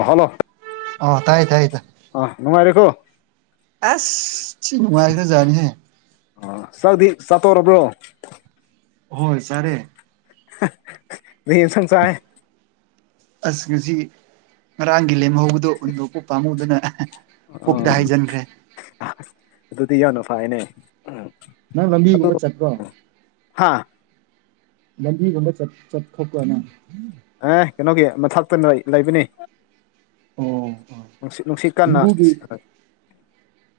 ꯑꯍꯅꯣ ꯑꯣ ꯇꯥꯏ ꯇꯥꯏ ꯇ ꯁꯤ ꯅꯨꯡꯉꯥꯏꯈ꯭ꯔꯖꯥꯠꯅꯤꯍꯦ ꯑ ꯆꯛꯗꯤ ꯆꯥꯠꯇꯣꯛꯔꯕ꯭ꯔꯣ ꯍꯣꯏ ꯁꯔꯦ ꯁꯁꯔꯦ ꯑꯁ ꯉꯁꯤ ꯉꯔꯥꯡꯒꯤ ꯂꯦꯝꯍꯧꯕꯗꯣ ꯎꯟꯕꯄ ꯄꯥꯝꯃꯨꯗꯨꯅ ꯄꯨꯛꯇ ꯑꯥ ꯍꯥꯏꯩꯖꯤꯟꯈ꯭ꯔꯦ ꯑꯗꯨꯗꯤ ꯌꯥꯅꯨ ꯐꯥꯏꯅꯦ ꯅꯪ ꯂꯝꯝꯕꯤꯒꯨꯝꯕ ꯆꯠꯀꯣ ꯍꯥ ꯂꯗꯤꯒꯗ ꯆꯠ ꯆꯠꯊꯣꯛꯄꯅ ꯑꯦ ꯀꯩꯅꯣꯒꯤ ꯃꯊꯛꯇꯅ ꯂꯩꯕꯅꯤ ꯑꯣ ꯅꯨꯡꯁꯤꯠ ꯅꯨꯡꯁꯤꯠ ꯀꯟꯅ ꯌꯨꯝꯕꯨꯒꯤ ꯁꯤ ꯑ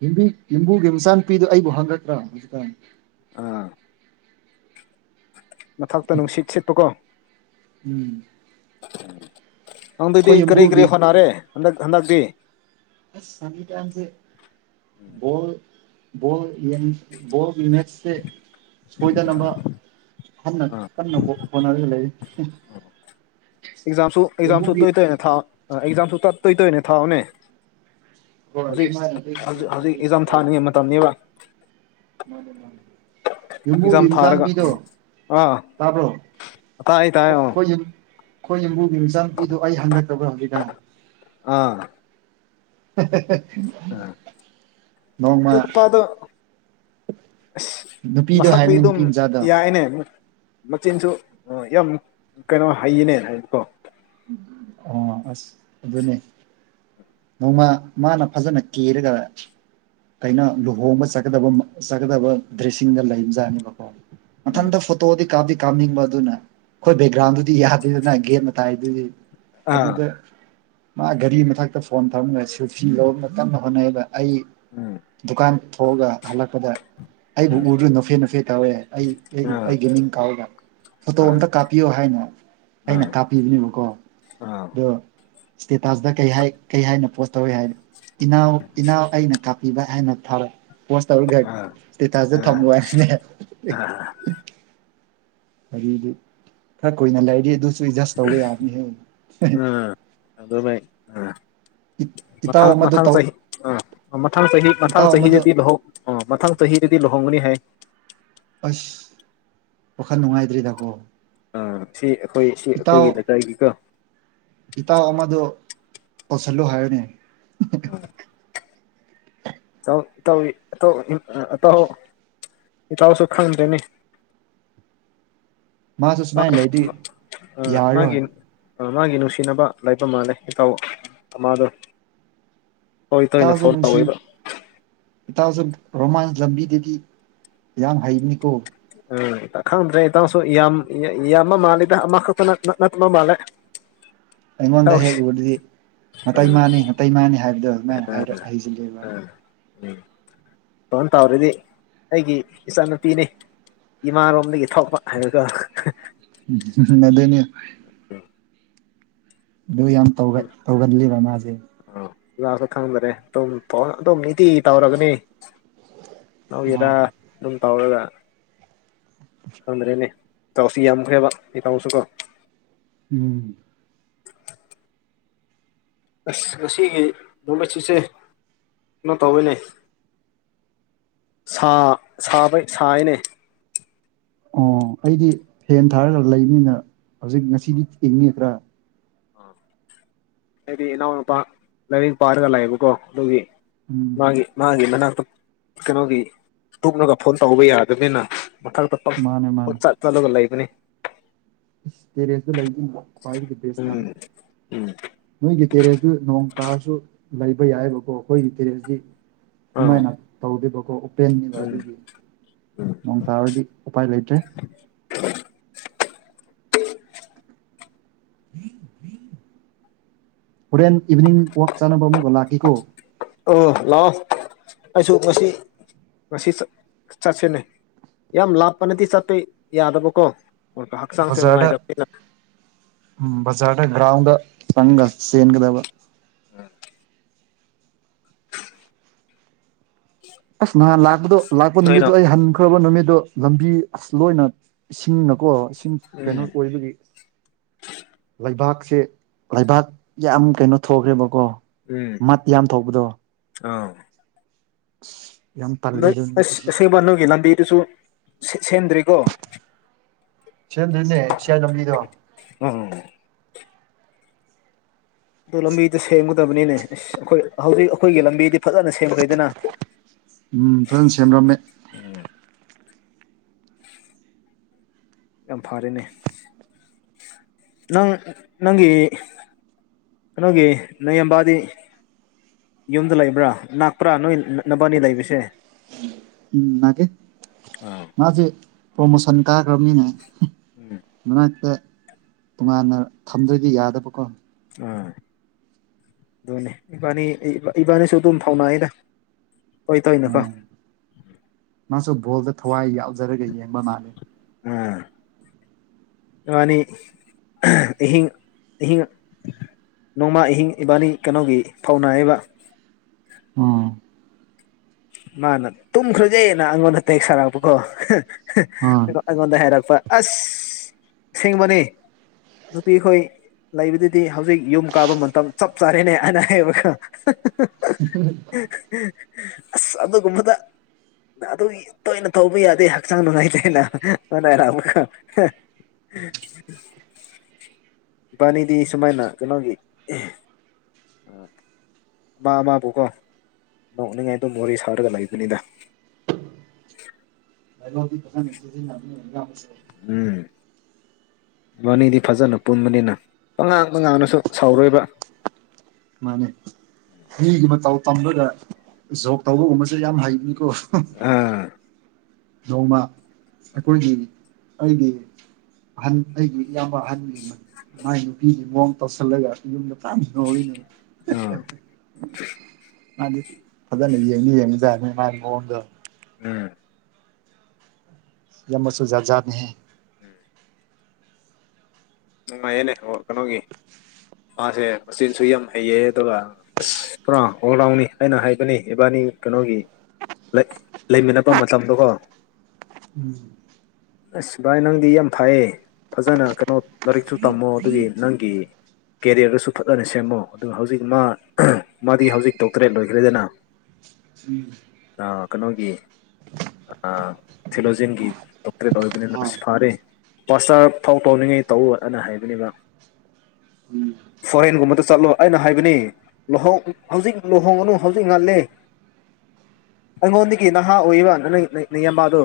ꯌꯨꯝꯕꯤ ꯌꯨꯝꯕꯨꯒꯤ ꯃꯆꯥ ꯅꯨꯄꯤꯗꯨ ꯑꯩꯕꯨ ꯍꯪꯉꯠꯇ꯭ꯔꯥ ꯍꯧꯖꯤꯛꯀꯥꯟ ꯑꯥ ꯃꯊꯛꯇ ꯅꯨꯡꯁꯤꯠ ꯁꯤꯠꯄꯀꯣ ꯎꯝ ꯅꯪ ꯑꯗꯨꯗꯤ ꯑꯩꯈꯣꯏ ꯀꯔꯤ ꯀꯔꯤ ꯌꯨꯝꯕꯨꯒꯤ ꯍꯣꯠꯅꯔꯦ ꯍꯟꯗꯛ ꯍꯟꯗꯛꯇꯤ ꯑꯁ ꯍꯧꯖꯤꯛꯀꯥꯟꯁꯦ ꯕꯣꯜ ꯕꯣꯜ ꯌꯦꯡ ꯕꯣꯜ ꯎꯃꯦꯠꯁꯦ ꯁꯣꯏꯗꯅꯕ ꯈꯟꯅ ꯑꯥ ꯀꯟꯅ ꯍꯣꯠ ꯍꯣꯠꯅꯔꯒ ꯂꯩꯔꯤ ꯑꯦꯛꯖꯥꯝꯁꯨ ꯑꯦꯛꯖꯥꯝꯁꯨ ꯇꯣꯏ ꯇꯣꯏꯅ ꯊꯥꯎ ꯑꯥ ꯑꯦꯛꯖꯥꯝꯁꯨ ꯇ ꯇꯣꯏ ꯇꯣꯏꯅꯦ ꯊꯥꯎꯅꯦ ꯏꯛ ꯍꯣꯏ ꯍꯧꯖꯤꯛ ꯑꯗꯨꯃꯥꯏꯅꯗꯤ ꯈꯔ ꯍꯧꯖꯤꯛ ꯈꯔꯗꯤ ꯏꯛꯖꯥꯝ ꯇꯧꯕꯅꯤ ꯊꯥꯅꯤꯡꯉꯩ ꯃꯇꯝꯅꯤꯕ ꯃꯥꯅꯦ ꯃꯥꯅꯦ ꯑꯦꯛꯖꯥꯝ ꯌꯨꯝꯕꯨꯒꯤ ꯝꯆꯥ ꯊꯥꯔꯒ ꯅꯨꯄꯤꯗꯣ ꯎꯝ ꯑꯥ ꯇꯥꯕꯔꯣ ꯇꯥꯏ ꯇꯥꯏ ꯈꯣꯏ ꯑꯣ ꯈꯣꯏ ꯌꯨ ꯈꯣꯏ ꯌꯨꯝꯕꯨꯒꯤ ꯃꯤꯆꯥꯄꯤꯗꯨ ꯑꯩ ꯍꯪꯉꯛꯇꯕꯔꯥ ꯍꯧꯖꯤꯛꯀꯥꯟ ꯑꯥ ꯍꯦ ꯍꯦ ꯍꯦ ꯑ ꯑꯗꯨꯏ ꯅꯨꯄꯥꯗꯣ ꯑꯁ ꯅꯨꯄꯤꯗꯣ ꯃꯁꯛꯇꯤ ꯍꯥꯏꯕꯅꯤ ꯑꯗꯨꯝ ꯅꯨꯄꯤ ꯃꯆꯥꯗꯣ ꯌꯥꯏꯅꯦ ꯃꯆꯤꯟꯁꯨ ꯑꯥ ꯌꯥꯝ ꯀꯩꯅꯣ ꯍꯩꯌꯦꯅꯦ ꯍꯥꯏꯗꯤꯀꯣ ꯑꯣ ꯑꯁ ꯑꯗꯨꯅꯦ ꯅꯣꯡꯃ ꯃꯥꯅ ꯐꯖꯅ ꯀꯦꯔꯒ ꯀꯩꯅꯣ ꯂꯨꯍꯣꯡꯕ ꯆꯠꯀꯗꯕ ꯃ ꯆꯠꯀꯗꯕ ꯗ꯭ꯔꯦꯁꯁꯤꯡꯗ ꯂꯩꯕꯖꯥꯅꯤ ꯕꯀꯣ ꯎꯝ ꯃꯊꯟꯗ ꯐꯣꯇꯣꯗꯤ ꯀꯥꯞꯗꯤ ꯀꯥꯞꯅꯤꯡꯕ ꯑꯗꯨꯅ ꯈꯣꯏ ꯎꯝ ꯕꯦꯛꯒ꯭ꯔꯥꯎꯟꯗꯨꯗꯤ ꯌꯥ ꯗꯨꯗꯅ ꯒꯦꯠ ꯃꯇꯥꯏꯗꯨꯗꯤ ꯑꯥ ꯑꯗꯨꯗ ꯃꯥ ꯒꯥꯔꯤ ꯃꯊꯛꯇ ꯐꯣꯟ ꯊꯝꯒ ꯁꯦꯜꯐꯤ ꯂꯧꯔꯝꯅ ꯀꯟꯅ ꯍꯣꯠꯅꯩꯗ ꯑꯩ ꯎꯝ ꯗꯨꯀꯥꯟ ꯊꯣꯛꯑꯒ ꯍꯜꯂꯛꯄꯗ ꯑꯩꯕꯨ ꯎꯝ ꯎꯗꯨ ꯅꯣꯛꯐꯦ ꯅꯣꯛꯐꯦ ꯇꯧꯋꯦ ꯑꯩ ꯑꯩ ꯑꯥ ꯑꯩꯒꯤ ꯃꯤꯡ ꯀꯧꯔꯒ ꯐꯣꯇꯣ ꯑꯥ ꯑꯝꯇ ꯀꯥꯞꯄꯤꯌꯣ ꯍꯥꯏꯅ ꯑꯩꯅ ꯑꯥ ꯀꯥꯞꯄꯤꯕꯅꯦꯕꯀꯣ ꯑꯥ ꯗꯣ ꯏꯁꯇꯦꯇꯁꯇ ꯀꯩ ꯍꯥꯏ ꯀꯩ ꯍꯥꯏꯅ ꯄꯣꯁ ꯇꯧꯋꯦ ꯍꯥꯏ ꯏꯅꯥꯎ ꯏꯅꯥꯎ ꯑꯩꯅ ꯀꯥꯞ ꯄꯤꯕ ꯍꯥꯏꯅ ꯊꯥꯔꯦ ꯄꯣꯁ ꯇꯧꯔꯒ ꯑꯥ ꯏꯁꯇꯦꯇꯁꯗ ꯑꯥ ꯊꯝꯕ ꯋꯥ ꯍꯦ ꯍꯦ ꯏꯛ ꯑꯥ ꯑꯗꯩꯗꯤ ꯈꯔ ꯀꯨꯏꯅ ꯂꯩꯔꯗꯤ ꯗꯨꯁ ꯥꯁꯨꯏ ꯖꯗꯁ ꯇꯧꯕ ꯌꯥꯕꯅꯤꯍꯦ ꯍꯦꯍꯦ ꯎꯝ ꯑꯗꯨꯃꯥꯏ ꯏꯠ ꯃꯊꯪ ꯃꯊꯪ ꯆꯍꯤ ꯑ ꯃꯊꯪ ꯆꯍꯤ ꯃꯊꯪ ꯏꯇꯥꯎ ꯑꯃꯗꯣ ꯆꯍꯤꯗꯗꯤ ꯂꯨꯍꯣꯡ ꯑ ꯃꯊꯪ ꯆꯍꯤꯗꯗꯤ ꯂꯨꯍꯣꯡꯒꯅꯤ ꯍꯥꯏ ꯑꯁ ꯋꯥꯈꯜ ꯅꯨꯡꯉꯥꯏꯇ꯭ꯔꯤꯗꯀꯣ ꯑꯥ ꯁꯤ ꯑꯩꯈꯣꯏ ꯁꯤ ꯏꯇꯥꯎ ꯑꯩꯈꯣꯏꯒꯤ ꯂꯩꯀꯥꯏꯒꯤꯀꯣ ꯏꯇꯥꯎ ꯑꯃꯗꯣ ꯄꯁꯜꯂꯣ ꯍꯥꯏꯌꯣꯅꯦ ꯎꯝ [unintelligible] ꯑꯥꯎ ꯏꯇꯥꯎꯋꯤ ꯏꯇꯥꯎ ꯎꯝ ꯑꯥ ꯑꯇꯥꯎ ꯏꯇꯥꯎꯁꯨ ꯈꯪꯗꯦꯅꯦ [inaudible] ꯃꯥ ꯁꯨꯃꯥꯏꯅ ꯂꯩꯔꯗꯤ ꯑꯥ ꯌꯥꯔꯔꯣꯏ ꯃꯥꯒꯤꯟ ꯃꯥꯒꯤ ꯅꯨꯡꯁꯤꯅꯕ ꯂꯩꯏꯕ ꯃꯥꯜꯂꯦ ꯏꯇꯥꯎ ꯑꯃꯥꯗꯣ ꯍꯣꯏ ꯇꯣꯏꯅꯦ ꯐꯣꯟ ꯇꯧꯋꯦꯕ ꯏꯇꯥꯁꯨ ꯔꯣꯃꯥꯟꯁ ꯂꯝꯕꯤꯗꯗꯤ ꯌꯥꯝ ꯍꯩꯕꯅꯤꯀꯣ ꯎꯝ ꯏꯇ ꯈꯪꯗ꯭ꯔꯦ ꯏꯇꯥꯎꯁꯨ ꯌꯥꯝ ꯏ ꯌꯥꯝꯕ ꯃꯥꯜꯂꯤꯗ ꯑꯃꯈꯛꯇꯅ ꯅꯠ ꯅꯠꯇꯕ ꯃꯥꯜꯂꯦ ꯑꯩꯉꯣꯟꯗ ꯇꯧꯔꯤꯁꯦ ꯍꯦꯛ ꯎꯔꯗꯤ ꯎꯝ ꯅꯇꯩꯃꯥꯅꯤ ꯅꯇꯩꯃꯥꯅꯤ ꯍꯥꯏꯕ ꯑꯗꯨ ꯑꯗꯨꯃꯥꯏꯅ ꯍꯥꯏꯔꯛ ꯍꯩꯖꯤꯜꯂꯦꯕ ꯇꯣꯟ ꯇꯧꯔꯤꯗꯤ ꯑꯩꯒꯤ ꯏꯆꯥꯅꯨꯄꯤꯅꯤ ꯏꯃꯥꯔꯣꯝꯗꯒꯤ ꯊꯣꯛꯄ ꯍꯥꯏꯕꯗꯣ ꯎꯝ ꯍꯨꯝ ꯍꯨꯝ ꯑꯗꯨꯅꯤ ꯑꯗꯨ ꯌꯥꯝ ꯇꯧꯒꯜꯂꯤꯕ ꯃꯥꯁꯦ ꯂꯥꯛ ꯈꯪꯗ꯭ꯔꯦ ꯑꯗꯨꯝ ꯑꯗꯨꯝ ꯏꯗꯤꯤ ꯇꯧꯔꯒꯅꯤ ꯅ ꯌꯦꯔꯥ ꯑꯣ ꯑꯗꯨꯝ ꯇꯥꯎꯔꯒ ꯈꯪꯗ꯭ꯔꯦꯅꯦ ꯇꯥꯎꯁꯤ ꯌꯥꯝꯈ꯭ꯔꯦꯕ ꯏ ꯇꯥꯡꯁꯨ ꯀꯣ ꯎꯝ ꯑꯁ ꯉꯁꯤꯒꯤ ꯂꯣꯂꯁꯤꯁꯦ ꯀꯩꯅꯣ ꯇꯧꯋꯅꯦ ꯁꯥ ꯁꯥꯕꯩ ꯁꯥꯏꯅꯦ ꯑꯣ ꯑꯩꯗꯤ ꯐꯦꯟ ꯊꯥꯔꯒ ꯂꯩꯕꯅꯤꯅ ꯍꯧꯖꯤꯛ ꯉꯁꯤꯗꯤ ꯌꯦꯡꯅꯤꯗ꯭ꯔꯥ ꯑ ꯍꯥꯏꯗꯤ ꯏꯅꯥꯎꯅꯄꯥ ꯂꯥꯏꯔꯤꯛ ꯄꯥꯔꯒ ꯂꯥꯛꯑꯦꯕꯀꯣ ꯑꯗꯨꯒꯤ ꯎꯝ ꯃꯥꯒꯤ ꯃꯥꯒꯤ ꯃꯅꯥꯛꯇ ꯀꯩꯅꯣꯒꯤ ꯇꯨꯞꯛꯂꯒ ꯐꯣꯟ ꯇꯧꯕ ꯌꯥꯗꯕꯅꯤꯅ ꯃꯊꯛꯛꯇ ꯄꯠ ꯃꯥꯅꯦ ꯃꯥꯅꯦ ꯆꯠ ꯆꯠꯂꯒ ꯂꯩꯕꯅꯤ ꯏꯁ ꯇꯦꯔꯦꯁꯇꯨ ꯂꯩ ꯈ꯭ꯋꯥꯏꯗꯒꯤ ꯕꯦꯁ ꯇꯥꯔꯦ ꯎꯝ ꯎꯝ ꯅꯣꯏꯒꯤ ꯇꯦꯔꯦꯁꯇꯨ ꯅꯣꯡ ꯇꯥꯔꯁꯨ ꯂꯩꯕ ꯌꯥꯏꯑꯕꯀꯣ ꯑꯩꯈꯣꯏꯒꯤ ꯇꯦꯔꯦꯁꯇ ꯑꯥ ꯑꯗꯨꯃꯥꯏꯅ ꯇꯧꯗꯦꯕꯀꯣ ꯄꯦꯟꯅꯤꯕ ꯎꯝ ꯑꯗꯨꯒꯤ ꯅꯑꯣꯡ ꯇꯥꯔꯗꯤ ꯎꯄꯥꯏ ꯂꯩꯇ꯭ꯔꯦ ꯍꯣꯔꯦꯟ ꯏꯚꯤꯅꯤꯡ ꯋꯥꯛ ꯆꯥꯅꯕ ꯑꯃꯨꯛꯒ ꯂꯥꯛꯈꯤꯀꯣ ꯑꯣ ꯂꯂꯥꯛꯑꯣ ꯑꯩꯁꯨ ꯃꯁꯤ ꯉꯁꯤ ꯆꯠꯁꯤꯅꯦ ꯌꯥꯝ ꯂꯥꯞꯄꯅꯗꯤ ꯆꯠꯇꯦ ꯌꯥꯗꯕꯀꯣ ꯍꯛꯆꯥꯡꯁꯨ ꯕꯖꯥꯔ ꯅꯨꯡꯉꯥꯏꯇꯕꯅꯤꯅ ꯕꯖꯥꯔꯒ꯭ꯔꯥꯎꯟꯗ ꯐꯪꯒ ꯁꯦꯟꯒꯗꯕ ꯑꯁ ꯅꯍꯥꯟ ꯂꯥꯛꯄꯗꯣ ꯂꯥꯛꯄ ꯅꯣꯏꯅ ꯅꯨꯃꯤꯠꯇꯣ ꯑꯩ ꯍꯟꯈ꯭ꯔꯕ ꯅꯨꯃꯤꯠꯇꯣ ꯂꯝꯕꯤ ꯑꯁ ꯂꯣꯏꯅ ꯏꯁꯤꯡꯅꯀꯣ ꯁꯤꯡ ꯀꯩꯅꯣ ꯎꯝ ꯑꯣꯏꯕꯒꯤ ꯂꯩꯕꯥꯛ ꯁꯤ ꯂꯩꯕꯥꯛ ꯌꯥꯝ ꯀꯩꯅꯣ ꯊꯣꯛꯈ꯭ꯔꯦꯕꯀꯣ ꯎꯝ ꯃꯠ ꯌꯥꯝ ꯊꯣꯛꯧꯕꯗꯣ ꯑꯥ [unintelligible] ꯅ ꯑꯗꯨ ꯑꯁ ꯅꯨꯃꯤꯠꯇꯨꯗꯤ ꯑꯦꯡꯕ ꯅꯨꯒꯤ ꯂꯝꯕꯤꯗꯨꯁꯨ ꯁꯦꯝꯗ꯭ꯔꯤꯀꯣ ꯁꯤꯗꯅꯦ ꯁꯤꯌꯥ ꯂꯝꯝꯕꯤꯗ ꯎꯝ ꯑꯗꯨ ꯂꯝꯕꯤꯗ ꯁꯦꯝꯒꯗꯕꯅꯤꯅꯦ ꯑꯩꯈꯣꯏ ꯍꯧꯖꯤꯛ ꯑꯩꯈꯣꯏꯒꯤ ꯂꯝꯕꯤꯗꯤ ꯐꯖꯅ ꯁꯦꯝꯈ꯭ꯔꯦꯗꯅ ꯎꯝ ꯐꯖꯅ ꯁꯦꯝꯔꯝꯃꯦ ꯎꯝ ꯌꯥꯝ ꯐꯔꯦꯅꯦ ꯅꯪ ꯅꯪꯒꯤ ꯀꯩꯅꯣꯒꯦ ꯅ ꯑꯝꯕꯗꯤ ꯌꯨꯝꯗ ꯂꯩꯕ꯭ꯔꯥ ꯅꯥꯛꯄ꯭ꯔꯥ ꯅꯣꯏ ꯅꯛꯅꯕꯅꯤ ꯂꯩꯕꯁꯦ ꯎꯝ ꯃꯥꯅꯥꯀꯦ ꯑꯥ ꯃꯥꯁꯦ ꯄ꯭ꯔꯣꯃꯣꯁꯟ ꯀꯥꯈ꯭ꯔꯕꯅꯤꯅꯦ ꯎꯝ ꯃꯅꯥꯛꯇ ꯇꯣꯉꯥꯟꯅ ꯊꯝꯗꯣꯏꯗꯤ ꯌꯥꯗꯕꯀꯣ ꯑ ꯑꯗꯨꯅꯦ ꯏꯕꯥꯅꯤ ꯏꯕꯥꯅꯤꯁꯨ ꯑꯗꯨꯝ ꯊꯧꯅꯥꯏꯗ ꯎꯝ ꯃꯥꯁꯨ ꯕꯣꯜꯗ ꯊꯋꯥꯏ ꯌꯥꯎꯖꯔꯒ ꯌꯦꯡꯕ ꯃꯥꯂ [unintelligible] ꯅꯤ ꯇ ꯇ ꯅꯣꯡꯃꯥ ꯑꯍꯤꯡ ꯏꯕꯥꯅꯤ ꯀꯩꯅꯣꯒꯤ ꯐꯧꯅꯥꯏꯌꯦꯕ ꯑ ꯃꯥꯅ ꯇꯨꯝꯈ꯭ꯔꯖꯩꯩꯅ ꯑꯩꯉꯣꯟꯗ ꯇꯦꯛ ꯁꯥꯔꯛꯄꯀꯣ ꯑꯥ ꯑꯩꯉꯣꯟꯗ ꯍꯥꯏꯔꯛꯄ ꯑꯁ ꯁꯦꯡꯕꯅꯤ ꯄꯤꯈꯣꯏ ꯂꯩꯕꯗꯨꯗꯤ ꯍꯧꯖꯤꯛ ꯌꯨꯝ ꯀꯥꯕ ꯃꯇꯝ ꯆꯞ ꯆꯥꯔꯦꯅꯦ ꯑꯅꯥꯌꯦꯛꯌꯦꯕꯀ ꯑ ꯑꯗ ꯀꯨꯝꯕꯗ ꯑꯗꯨ ꯇꯣꯏꯅ ꯊꯧꯕ ꯌꯥꯗꯦ ꯍꯛꯆꯥꯡ ꯅꯨꯡꯉꯥꯏꯇꯅꯅꯔꯥꯨ ꯕꯥꯅꯤꯗꯤ ꯁꯨꯃꯥꯏꯅ ꯀꯩꯅꯣꯒꯤ ꯑ ꯕꯥꯕꯥꯕꯨꯀꯣ ꯅꯣꯛꯅꯤꯡꯉꯥꯏ ꯑꯗꯨꯝ ꯃꯣꯔꯦ ꯁꯥꯔꯒ ꯂꯩꯕꯅꯤꯗ ꯀ ꯃꯕꯅꯤꯗꯤ ꯐꯖꯅ ꯄꯨꯟꯕꯅꯤꯅ ꯄꯉꯥꯡꯇ ꯉꯥꯡꯂꯁꯨ ꯁꯥꯎꯔꯣꯏꯕ ꯃꯥꯅꯦ ꯃꯤꯒꯤ ꯃꯇꯧ ꯇꯝꯕꯗ ꯖꯣꯒ ꯇꯧꯕꯒꯨꯝꯕꯁꯨ ꯌꯥꯝ ꯍꯩꯕꯅꯤꯀꯣ [unintelligible] ꯑꯥ ꯅꯣꯡꯃ ꯑꯩꯈꯣꯏꯒꯤ ꯑꯩꯒꯤ ꯑꯍꯟ ꯑꯩꯒꯤ ꯏꯌꯥꯝꯕ ꯑꯍꯟꯒꯤ ꯃ ꯃꯥꯏ ꯅꯨꯄꯤꯒꯤ ꯃꯑꯣꯡ ꯇꯧꯁꯤꯜꯂꯒ ꯃꯤꯅ ꯐꯖꯟ ꯅꯣꯛꯢꯅꯦ ꯑꯥ ꯃꯥꯗꯤ ꯐꯖꯅ ꯌꯦꯡꯗꯤ ꯌꯦꯡꯕꯖꯥꯠꯅꯤ ꯃꯥꯒꯤ ꯃꯑꯣꯡꯗꯣ ꯎꯝ ꯏꯌꯥꯝꯕꯁꯨ ꯖꯥꯠꯖꯥꯠꯅꯦꯍꯦ ꯎꯝ ꯅꯨꯡꯉꯥꯏꯌꯦꯅꯦ ꯍꯣ ꯀꯩꯅꯣꯒꯤ ꯃꯥꯁꯦ ꯃꯆꯤꯟꯁꯨ ꯌꯥꯝ ꯍꯩꯌꯦ ꯑꯗꯨꯒ ꯑꯁ ꯄꯨꯔꯥ ꯑꯣꯜ ꯔꯥꯎꯟꯅꯤ ꯑꯩꯅ ꯍꯥꯏꯕꯅꯦ ꯏꯕꯥꯅꯤ ꯀꯩꯅꯣꯒꯤ ꯂꯩꯃꯤꯟꯅꯕ ꯃꯇꯝꯗꯣꯀꯣ ꯎꯝ ꯑꯁ ꯚꯥꯏ ꯅꯪꯗꯤ ꯌꯥꯝ ꯐꯥꯏꯌꯦ ꯐꯖꯅ ꯀꯩꯅꯣ ꯂꯥꯏꯔꯤꯛꯁꯨ ꯇꯝꯃꯣ ꯑꯗꯨꯒꯤ ꯅꯪꯒꯤ ꯀꯦꯔꯤꯌꯔꯗꯁꯨ ꯐꯖꯅ ꯁꯦꯝꯃꯣ ꯑꯗꯨꯒ ꯍꯧꯖꯤꯛ ꯃꯥ ꯃꯥꯗꯤ ꯍꯧꯖꯤꯛ ꯗꯣꯛꯇꯔꯦꯠ ꯂꯣꯏꯈ꯭ꯔꯦꯗꯅ [inaudible] ꯑꯥ ꯀꯩꯅꯣꯒꯤ ꯑꯥ ꯊꯤꯂꯣꯖꯤꯟꯒꯤ ꯗꯣꯛꯇꯔꯦꯠ ꯑꯣꯏꯕꯅꯤꯅ ꯑꯁ ꯍꯣꯏ ꯐꯥꯔꯦ ꯄꯥꯁꯇꯔ ꯐꯥꯎ ꯇꯧꯅꯤꯡꯉꯩ ꯇꯧꯎ ꯑꯅ ꯍꯥꯏꯕꯅꯦꯕ [unintelligible] ꯐꯣꯔꯦꯟꯒꯨꯝꯕꯗ ꯆꯠꯂꯣ ꯑꯩꯅ ꯍꯥꯏꯕꯅꯤ ꯂꯨꯍꯣꯡ ꯍꯧꯖꯤꯛ ꯂꯨꯍꯣꯡꯒꯅꯨ ꯍꯧꯖꯤꯛ ꯉꯜꯂꯦ [inaudible] ꯑꯩꯉꯣꯟꯗꯒꯤ ꯅꯍꯥ ꯑꯣꯏꯌꯦꯕ ꯅꯅꯩꯅꯩ ꯅꯌꯥꯝꯕꯗꯣ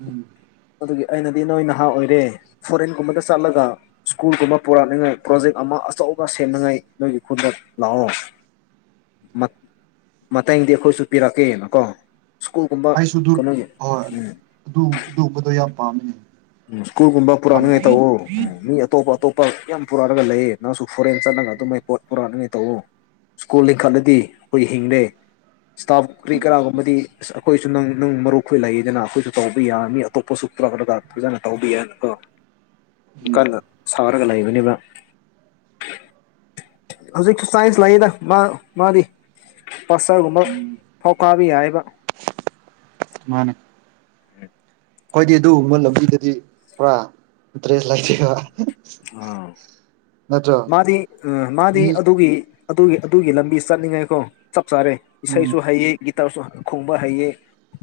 ꯎꯝ ꯑꯗꯨꯒꯤ ꯑꯩꯅꯗꯤ ꯅꯣꯏ ꯅꯍꯥ ꯑꯣꯏꯔꯦ ꯐꯣꯔꯦꯟꯒꯨꯝꯕꯗ ꯆꯠꯂꯒ ꯁ꯭ꯀꯨꯜꯒꯨꯝꯕ ꯄꯨꯔꯛꯅꯤꯉꯥꯏ ꯄ꯭ꯔꯣꯖꯦꯛ ꯑꯃ ꯑꯆꯧꯕ ꯁꯦꯝꯅꯉꯥꯏ ꯅꯣꯏꯒꯤ ꯈꯨꯟꯗ ꯂꯥꯛꯑꯣ ꯃꯠ ꯃꯇꯦꯡꯗꯤ ꯑꯩꯈꯣꯏꯁꯨ ꯄꯤꯔꯛꯀꯦ ꯅꯀꯣ ꯑꯩꯁꯨ ꯗꯨ ꯍꯣꯏ ꯑꯗꯨ ꯑꯗꯨꯒꯨꯝꯕꯗꯣ ꯌꯥꯝ ꯄꯥꯝꯃꯦꯅꯦ ꯎꯝ ꯁ꯭ꯀꯨꯜꯒꯨꯝꯕ ꯄꯨꯔꯥꯅꯤꯡꯉꯥꯏ ꯇꯧꯑꯣ ꯃꯤ ꯑꯇꯣꯞ ꯑꯇꯣꯞ ꯄ ꯌꯥꯝ ꯄꯨꯔꯛꯑꯒ ꯂꯩꯌꯦ ꯅꯪꯁꯨ ꯐꯣꯔꯦꯟ ꯆꯠꯅꯒ ꯑꯗꯨꯃꯥꯏ ꯄꯣꯠ ꯄꯨꯔꯛꯅꯤꯡꯉꯥꯏ ꯇꯧꯋꯣ ꯁ꯭ꯀꯨꯜ ꯂꯤꯡꯈꯠꯂꯗꯤ ꯈꯣꯏ ꯍꯤꯡꯂꯦ ꯏꯁꯇꯥꯐ ꯀꯔꯤ ꯎꯝ ꯀꯔꯥꯒꯨꯝꯕꯗꯤ ꯑꯁ ꯑꯩꯈꯣꯏꯁꯨ ꯅꯪ ꯅꯪ ꯃꯔꯨꯞꯈꯣꯏ ꯂꯩꯌꯦꯗꯅ ꯑꯩꯈꯣꯏꯁꯨ ꯇꯧꯕ ꯌꯥꯔꯅꯤ ꯑꯇꯣꯞꯄꯁꯨ ꯄꯨꯔꯛꯄꯗꯀ ꯐꯖꯅ ꯇꯧꯕ ꯌꯥꯏꯅꯀꯣ ꯎꯝ ꯗꯨꯀꯥꯟꯗ ꯁꯥꯎꯔꯒ ꯂꯩꯕꯅꯦꯕ ꯍꯧꯖꯤꯛꯁꯨ ꯁꯥꯏꯟꯁ ꯂꯩꯌꯦꯗ ꯃꯥ ꯃꯥꯗꯤ ꯄꯥꯁꯇꯔ ꯒꯨꯝꯕ ꯎꯝ ꯐꯧ ꯀꯥꯕ ꯌꯥꯏꯌꯦꯕ ꯃꯥꯅꯦ ꯈꯣꯏꯗꯤ ꯑꯗꯨꯒꯨꯝꯕ ꯂꯝꯕꯤꯗꯗꯤ ꯄꯨꯔꯥ ꯏꯟꯇꯔꯦꯁ ꯂꯩꯇꯦꯕ ꯑꯥ ꯅꯠꯇ꯭ꯔꯣ ꯃꯥꯗꯤ ꯎꯝ ꯃꯥꯗꯤ ꯃꯤ ꯑꯗꯨꯒꯤ ꯑꯗꯨꯒꯤ ꯑꯗꯨꯒꯤ ꯂꯝꯕꯤ ꯆꯠꯅꯤꯡꯉꯥꯏꯀꯣ ꯆꯞ ꯆꯥꯔꯦ ꯎꯝ ꯏꯁꯩꯁꯨ ꯍꯩꯌꯦ ꯒꯤꯠ ꯇꯔꯁꯨ ꯈꯣꯡꯕ ꯍꯩꯌꯦ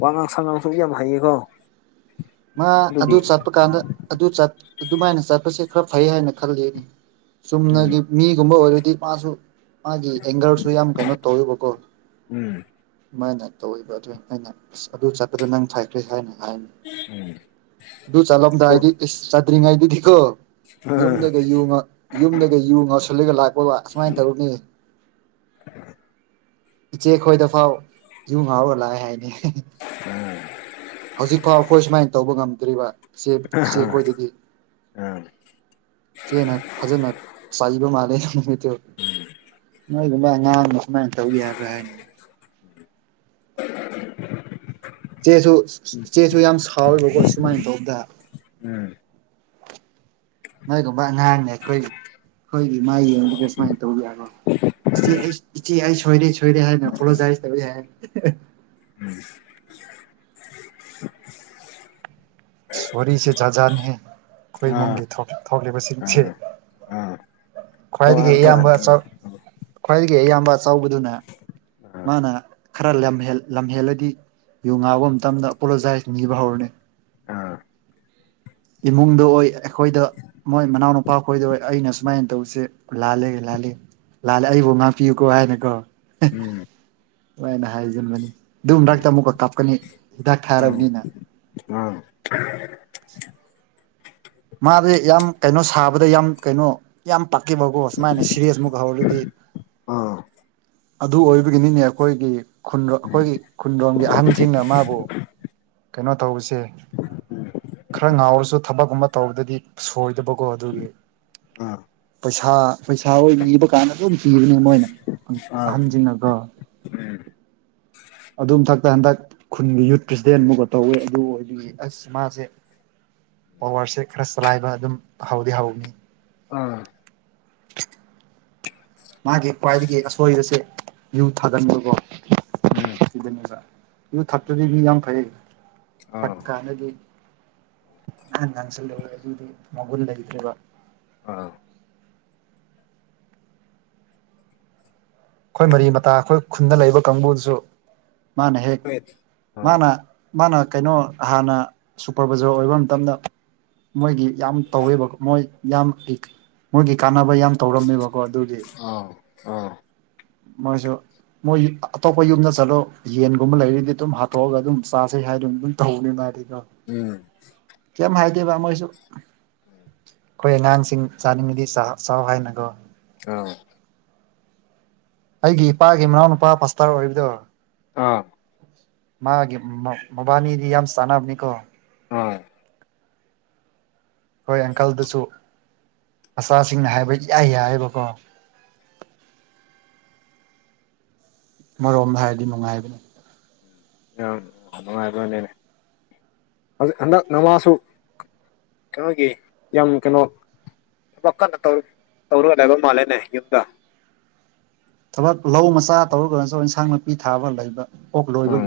ꯋꯥꯉꯥꯡ ꯁꯉꯥꯡꯁꯨ ꯌꯥꯝ ꯍꯩꯌꯦꯀꯣ ꯃꯥ ꯑꯗꯨ ꯑꯗꯨꯒꯤ ꯆꯠꯄ ꯀꯥꯟꯗ ꯑꯗꯨ ꯆꯠ ꯑꯗꯨꯃꯥꯏꯅ ꯆꯠꯄꯁꯦ ꯈꯔ ꯐꯩ ꯍꯥꯏꯅ ꯈꯜꯂꯤ ꯑꯩꯗꯤ ꯎꯝ ꯆꯨꯝꯅꯒꯤ ꯃꯤꯒꯨꯝꯕ ꯑꯣꯏꯔꯗꯤ ꯃꯥꯁꯨ ꯃꯥꯒꯤ ꯑꯦꯡꯒꯔꯁꯨ ꯌꯥꯝ ꯀꯩꯅꯣ ꯇꯧꯌꯦꯕꯀꯣ ꯎꯝ ꯃꯥꯅ ꯇꯧꯋꯦꯕ ꯑꯗꯨꯏ ꯅꯠꯇꯅ ꯑꯁ ꯑꯗꯨ ꯆꯠꯄꯗ ꯅꯪ ꯐꯥꯏꯈ꯭ꯔꯦ ꯍꯥꯏꯅ ꯍꯥꯏꯅꯤ ꯎꯝ ꯑꯗꯨ ꯑꯗꯨ ꯆꯠꯂꯝꯗꯥꯏꯗꯤ ꯏꯁ ꯆꯠꯗ꯭ꯔꯤꯉꯩꯗꯗꯤꯀꯣ ꯑꯥ ꯌꯨꯝꯗꯒ ꯌꯨ ꯉ ꯌꯨꯝꯗꯒ ꯌꯨ ꯉꯧꯁꯤꯜꯂꯒ ꯂꯥꯛꯄꯗ ꯑꯁꯨꯃꯥꯏ ꯇꯧꯅꯤ [inaudible] ꯏꯆꯦ ꯈꯣꯏꯗ ꯐꯥꯎ ꯌꯨ ꯉꯥꯎꯔꯒ ꯂꯥꯛꯑꯦ ꯍꯥꯏꯅꯦ ꯍꯧꯖꯤꯛꯐꯥꯎ ꯑꯩꯈꯣꯏ ꯁꯨꯃꯥꯏ ꯇꯧꯕ ꯉꯝꯗ꯭ꯔꯤꯕ ꯆꯦ ꯆꯦꯈꯣꯏꯗꯗꯤ ꯑꯥ ꯆꯦꯅ ꯐꯖꯅ ꯆꯥꯏꯕ ꯃꯥꯜꯂꯦ ꯅꯒꯨꯝ ꯉꯥꯡ ꯀꯃꯥꯏꯅ ꯇꯧ ꯌꯥꯕ ꯍꯥꯏ ꯆꯦꯁꯨ ꯆꯦꯁꯨ ꯌꯥꯝ ꯁꯥꯎꯋꯦꯕꯀꯣ ꯁꯨꯃꯥꯏꯅ ꯇꯧꯗ ꯎꯝ ꯃꯣꯏꯒꯨꯝꯕ ꯑꯉꯥꯡꯅꯦ ꯑꯩꯈꯣꯏ ꯑꯩꯈꯣꯏꯒꯤ ꯃꯥ ꯌꯦꯡꯕꯒ ꯁꯨꯃꯥꯏꯅ ꯇꯧꯕ ꯌꯥꯅꯣ ꯏꯆꯦ ꯑꯩ ꯏꯆꯦ ꯑꯩ ꯁꯣꯏꯔꯦ ꯁꯣꯏꯔꯦ ꯍꯥꯏꯅ ꯐꯂꯣꯖꯥꯏꯁ ꯇꯧ ꯍꯥꯏꯅ ꯎꯝ ꯁꯣꯔꯤꯁꯦ ꯖꯥꯖ ꯍ ꯀꯣꯏ ꯃꯦ ꯑꯥ ꯊꯣꯛꯂꯤ ꯄ ꯁꯤ ꯑꯥ ꯑꯥ ꯈ꯭ꯋꯥꯏꯗꯒꯤ ꯇꯣꯉꯥꯟ ꯇꯣꯉꯥꯟ ꯏꯌꯥꯝꯕ ꯆ ꯑꯥ ꯈ꯭ꯋꯥꯏ ꯑꯌꯥꯝꯕ ꯆꯥꯎꯕꯗꯨꯅ ꯃꯥꯅ ꯈꯔ ꯂꯝꯍ ꯂꯝꯍꯦꯜꯂꯗꯤ ꯌꯨ ꯉꯥꯕ ꯃꯇꯝꯗ ꯄꯣꯂꯣꯖꯥꯏꯁ ꯅꯤꯕ ꯍꯧꯔꯅꯤ ꯑꯥ ꯎꯝ ꯏꯃꯨꯡꯗ ꯑꯣꯏ ꯑꯩꯈꯣꯏꯗ ꯃꯣꯏ ꯃꯅꯥꯎꯅꯨꯄꯥ ꯑꯩꯈꯣꯏꯗ ꯑꯣꯏ ꯑꯩꯅ ꯁꯨꯃꯥꯏꯅ ꯇꯧꯁꯦ ꯂꯥꯜꯂꯦ ꯂꯥꯜꯂꯤ ꯂꯥꯜꯂꯦ ꯑꯩꯕꯨ ꯉꯥꯛꯄꯤꯌꯨꯀꯣ ꯍꯥꯏꯅꯀꯣ ꯎꯝ ꯂꯥꯏꯅ ꯍꯥꯏꯁꯤꯟꯕꯅꯤ ꯑꯗꯨ ꯍꯗꯥꯛꯛꯇ ꯑꯃꯨꯛꯀ ꯀꯥꯞꯀꯅꯤ ꯍꯤꯗꯥꯛ ꯎꯝ ꯊꯥꯔꯕꯅꯤꯅ [unintelligible] ꯃꯥꯗꯤ ꯌꯥꯝ ꯀꯩꯅꯣ ꯁꯥꯕꯗ ꯌꯥꯝ ꯀꯩꯅꯣ ꯌꯥꯝ ꯄꯥꯛꯈꯤꯕꯀꯣ ꯁꯨꯃꯥꯏꯅ ꯁꯤꯔꯤꯁꯃꯨꯛ ꯍꯧꯔꯗꯤ ꯑꯥ ꯑꯗꯨ ꯑꯣꯏꯕꯒꯤꯅꯤꯅꯦ ꯑꯩꯈꯣꯏꯒꯤ ꯑꯩꯈꯣꯏꯒꯤ ꯈꯨꯟꯗ꯭ꯔꯣꯡꯝꯒꯤ ꯑꯍꯟꯁꯤꯡꯅ ꯃꯥꯕꯨ ꯀꯩꯅꯣ ꯇꯧꯕꯁꯦ ꯈꯔ ꯉꯥꯎꯔꯁꯨ ꯊꯕꯛꯀꯨꯝꯕ ꯇꯧꯕꯗꯗꯤ ꯁꯣꯏꯗꯕꯀꯣ ꯑꯗꯨꯒꯤ ꯑꯥ ꯄꯩꯁꯥ ꯄꯩꯁꯥ ꯑꯣꯏ ꯆꯥꯟꯅꯁꯨ ꯑꯗꯨꯝ ꯄꯤꯕꯅꯦ ꯃꯣꯏꯅ ꯑꯥ ꯑꯍꯟꯁꯤꯡꯅꯀꯣ ꯎꯝ ꯑꯗꯨ ꯃꯊꯛꯇ ꯍꯟꯗꯛ ꯈꯨꯟꯒꯤ ꯌꯨꯠꯀꯤ ꯇꯦꯟ ꯑꯃꯨꯒ ꯇꯧꯋꯦ ꯑꯗꯨ ꯑꯣꯏꯗꯤ ꯑꯁ ꯃꯥꯁꯦ ꯄꯋꯥꯔꯁꯦ ꯈꯔ ꯆꯂꯥꯏꯕ ꯑꯗꯨꯝ ꯍꯥꯎꯗꯤ ꯍꯥꯎꯅꯤ ꯑꯥ [unintelligible] ꯃꯥꯒꯤ ꯈ꯭ꯋꯥꯏꯗꯒꯤ ꯑꯁꯣꯏꯕꯁꯦ ꯌꯨ ꯊꯥꯒꯟꯕꯀꯣ ꯎꯝ ꯁꯤꯗꯅꯦꯕ ꯌ ꯊꯛꯛꯇꯗꯤ ꯃꯤ ꯌꯥꯝ ꯐꯩ ꯊꯛ ꯑꯥ ꯀꯅꯗꯤ ꯑ ꯉꯪꯁꯗꯤ ꯃꯒꯟ ꯂꯕ ꯑꯥ ꯑꯩꯈꯣꯏ ꯃꯔꯤ ꯃꯇꯥ ꯑꯩꯈꯣꯏ ꯈꯨꯟꯗ ꯂꯩꯕ ꯀꯥꯡꯕꯨꯁꯨ ꯃꯥꯅ ꯍꯦꯛ ꯑ ꯑꯥ ꯃꯥꯅ ꯃꯥꯅ ꯀꯩꯅꯣ ꯍꯥꯟꯅ ꯁꯨꯄꯔꯕꯥꯖꯔ ꯑꯣꯏꯕ ꯃꯇꯝꯗ ꯃꯣꯏꯒꯤ ꯌꯥꯝ ꯇꯧꯋꯦꯕ ꯃꯣꯏ ꯌꯥꯝ ꯃꯣꯏꯒꯤ ꯀꯥꯟꯅꯕ ꯑꯩꯈꯣꯏ ꯌꯥꯝ ꯇꯧꯔꯝꯃꯦꯕꯀꯣ ꯑꯗꯨꯗꯤ ꯑꯥ ꯃꯣꯏꯁꯨ ꯃꯣꯏ ꯑꯇꯣꯞꯄ ꯌꯨꯝꯗ ꯆꯠꯂꯣ ꯌꯦꯟꯒꯨꯝꯕ ꯂꯩꯔꯗꯤ ꯑꯗꯨꯝ ꯍꯥꯠꯇꯣꯛꯑꯒ ꯑꯗꯨꯝ ꯆꯥꯥꯁꯩ ꯍꯥꯏꯗꯨꯅ ꯑꯗꯨꯝ ꯇꯧꯅꯦ ꯃꯥꯥꯏꯗꯤ ꯎꯝ ꯀꯦꯝ ꯍꯥꯏꯥꯏꯗꯦꯕꯥ ꯃꯣꯏꯁꯨ ꯑꯩꯈꯣꯏ ꯑꯉꯥꯡꯁꯤꯡ ꯆꯥꯅꯤꯡꯕꯗꯤ ꯆꯥꯎꯍꯥꯎ ꯍꯥꯏꯅꯒꯣ ꯑꯥ ꯑꯩꯒꯤ ꯏꯄꯥꯒꯤ ꯃꯅꯥꯎ ꯅꯨꯨꯄꯥ ꯄꯥꯁꯇꯥꯔ ꯑꯣꯏꯔꯤꯕꯗꯣ ꯑꯥ ꯃꯥꯒꯤ ꯃꯕꯥꯅꯤꯗꯤ ꯌꯥꯝ ꯆꯥꯟꯅꯕꯅꯤꯀꯣ ꯑꯥ ꯍꯣꯏ ꯑꯪꯀꯜꯗꯨꯁꯨ ꯃꯆꯥꯁꯤꯡꯅ ꯍꯥꯏꯕ ꯌꯥꯏ ꯌꯥꯏꯑꯌꯦꯕꯀꯣ [unintelligible] ꯃꯔꯣꯝ ꯍꯥꯏꯔꯗꯤ ꯅꯨꯡꯉꯥꯏꯕꯅꯤ ꯑ ꯑꯥꯏꯅꯦ ꯑ ꯑꯦ ꯅꯋꯥꯁꯨ ꯀꯩꯅꯣꯒꯤ ꯌꯥꯝ ꯀꯩꯅꯣ ꯊꯕꯛ ꯀꯟꯅ ꯇꯧꯔꯨꯒꯗꯕ ꯃꯥꯜꯂꯦꯅꯦ ꯌꯨꯝꯗ ꯊꯕꯛ ꯂꯧ ꯃꯆꯥ ꯇꯧꯔꯒ ꯅꯁꯨ ꯏꯟꯁꯥꯡ ꯅꯥꯄꯤ ꯊꯥꯕ ꯂꯩꯕ ꯑꯣꯣꯛ ꯎꯝ ꯂꯣꯏꯕꯒꯤ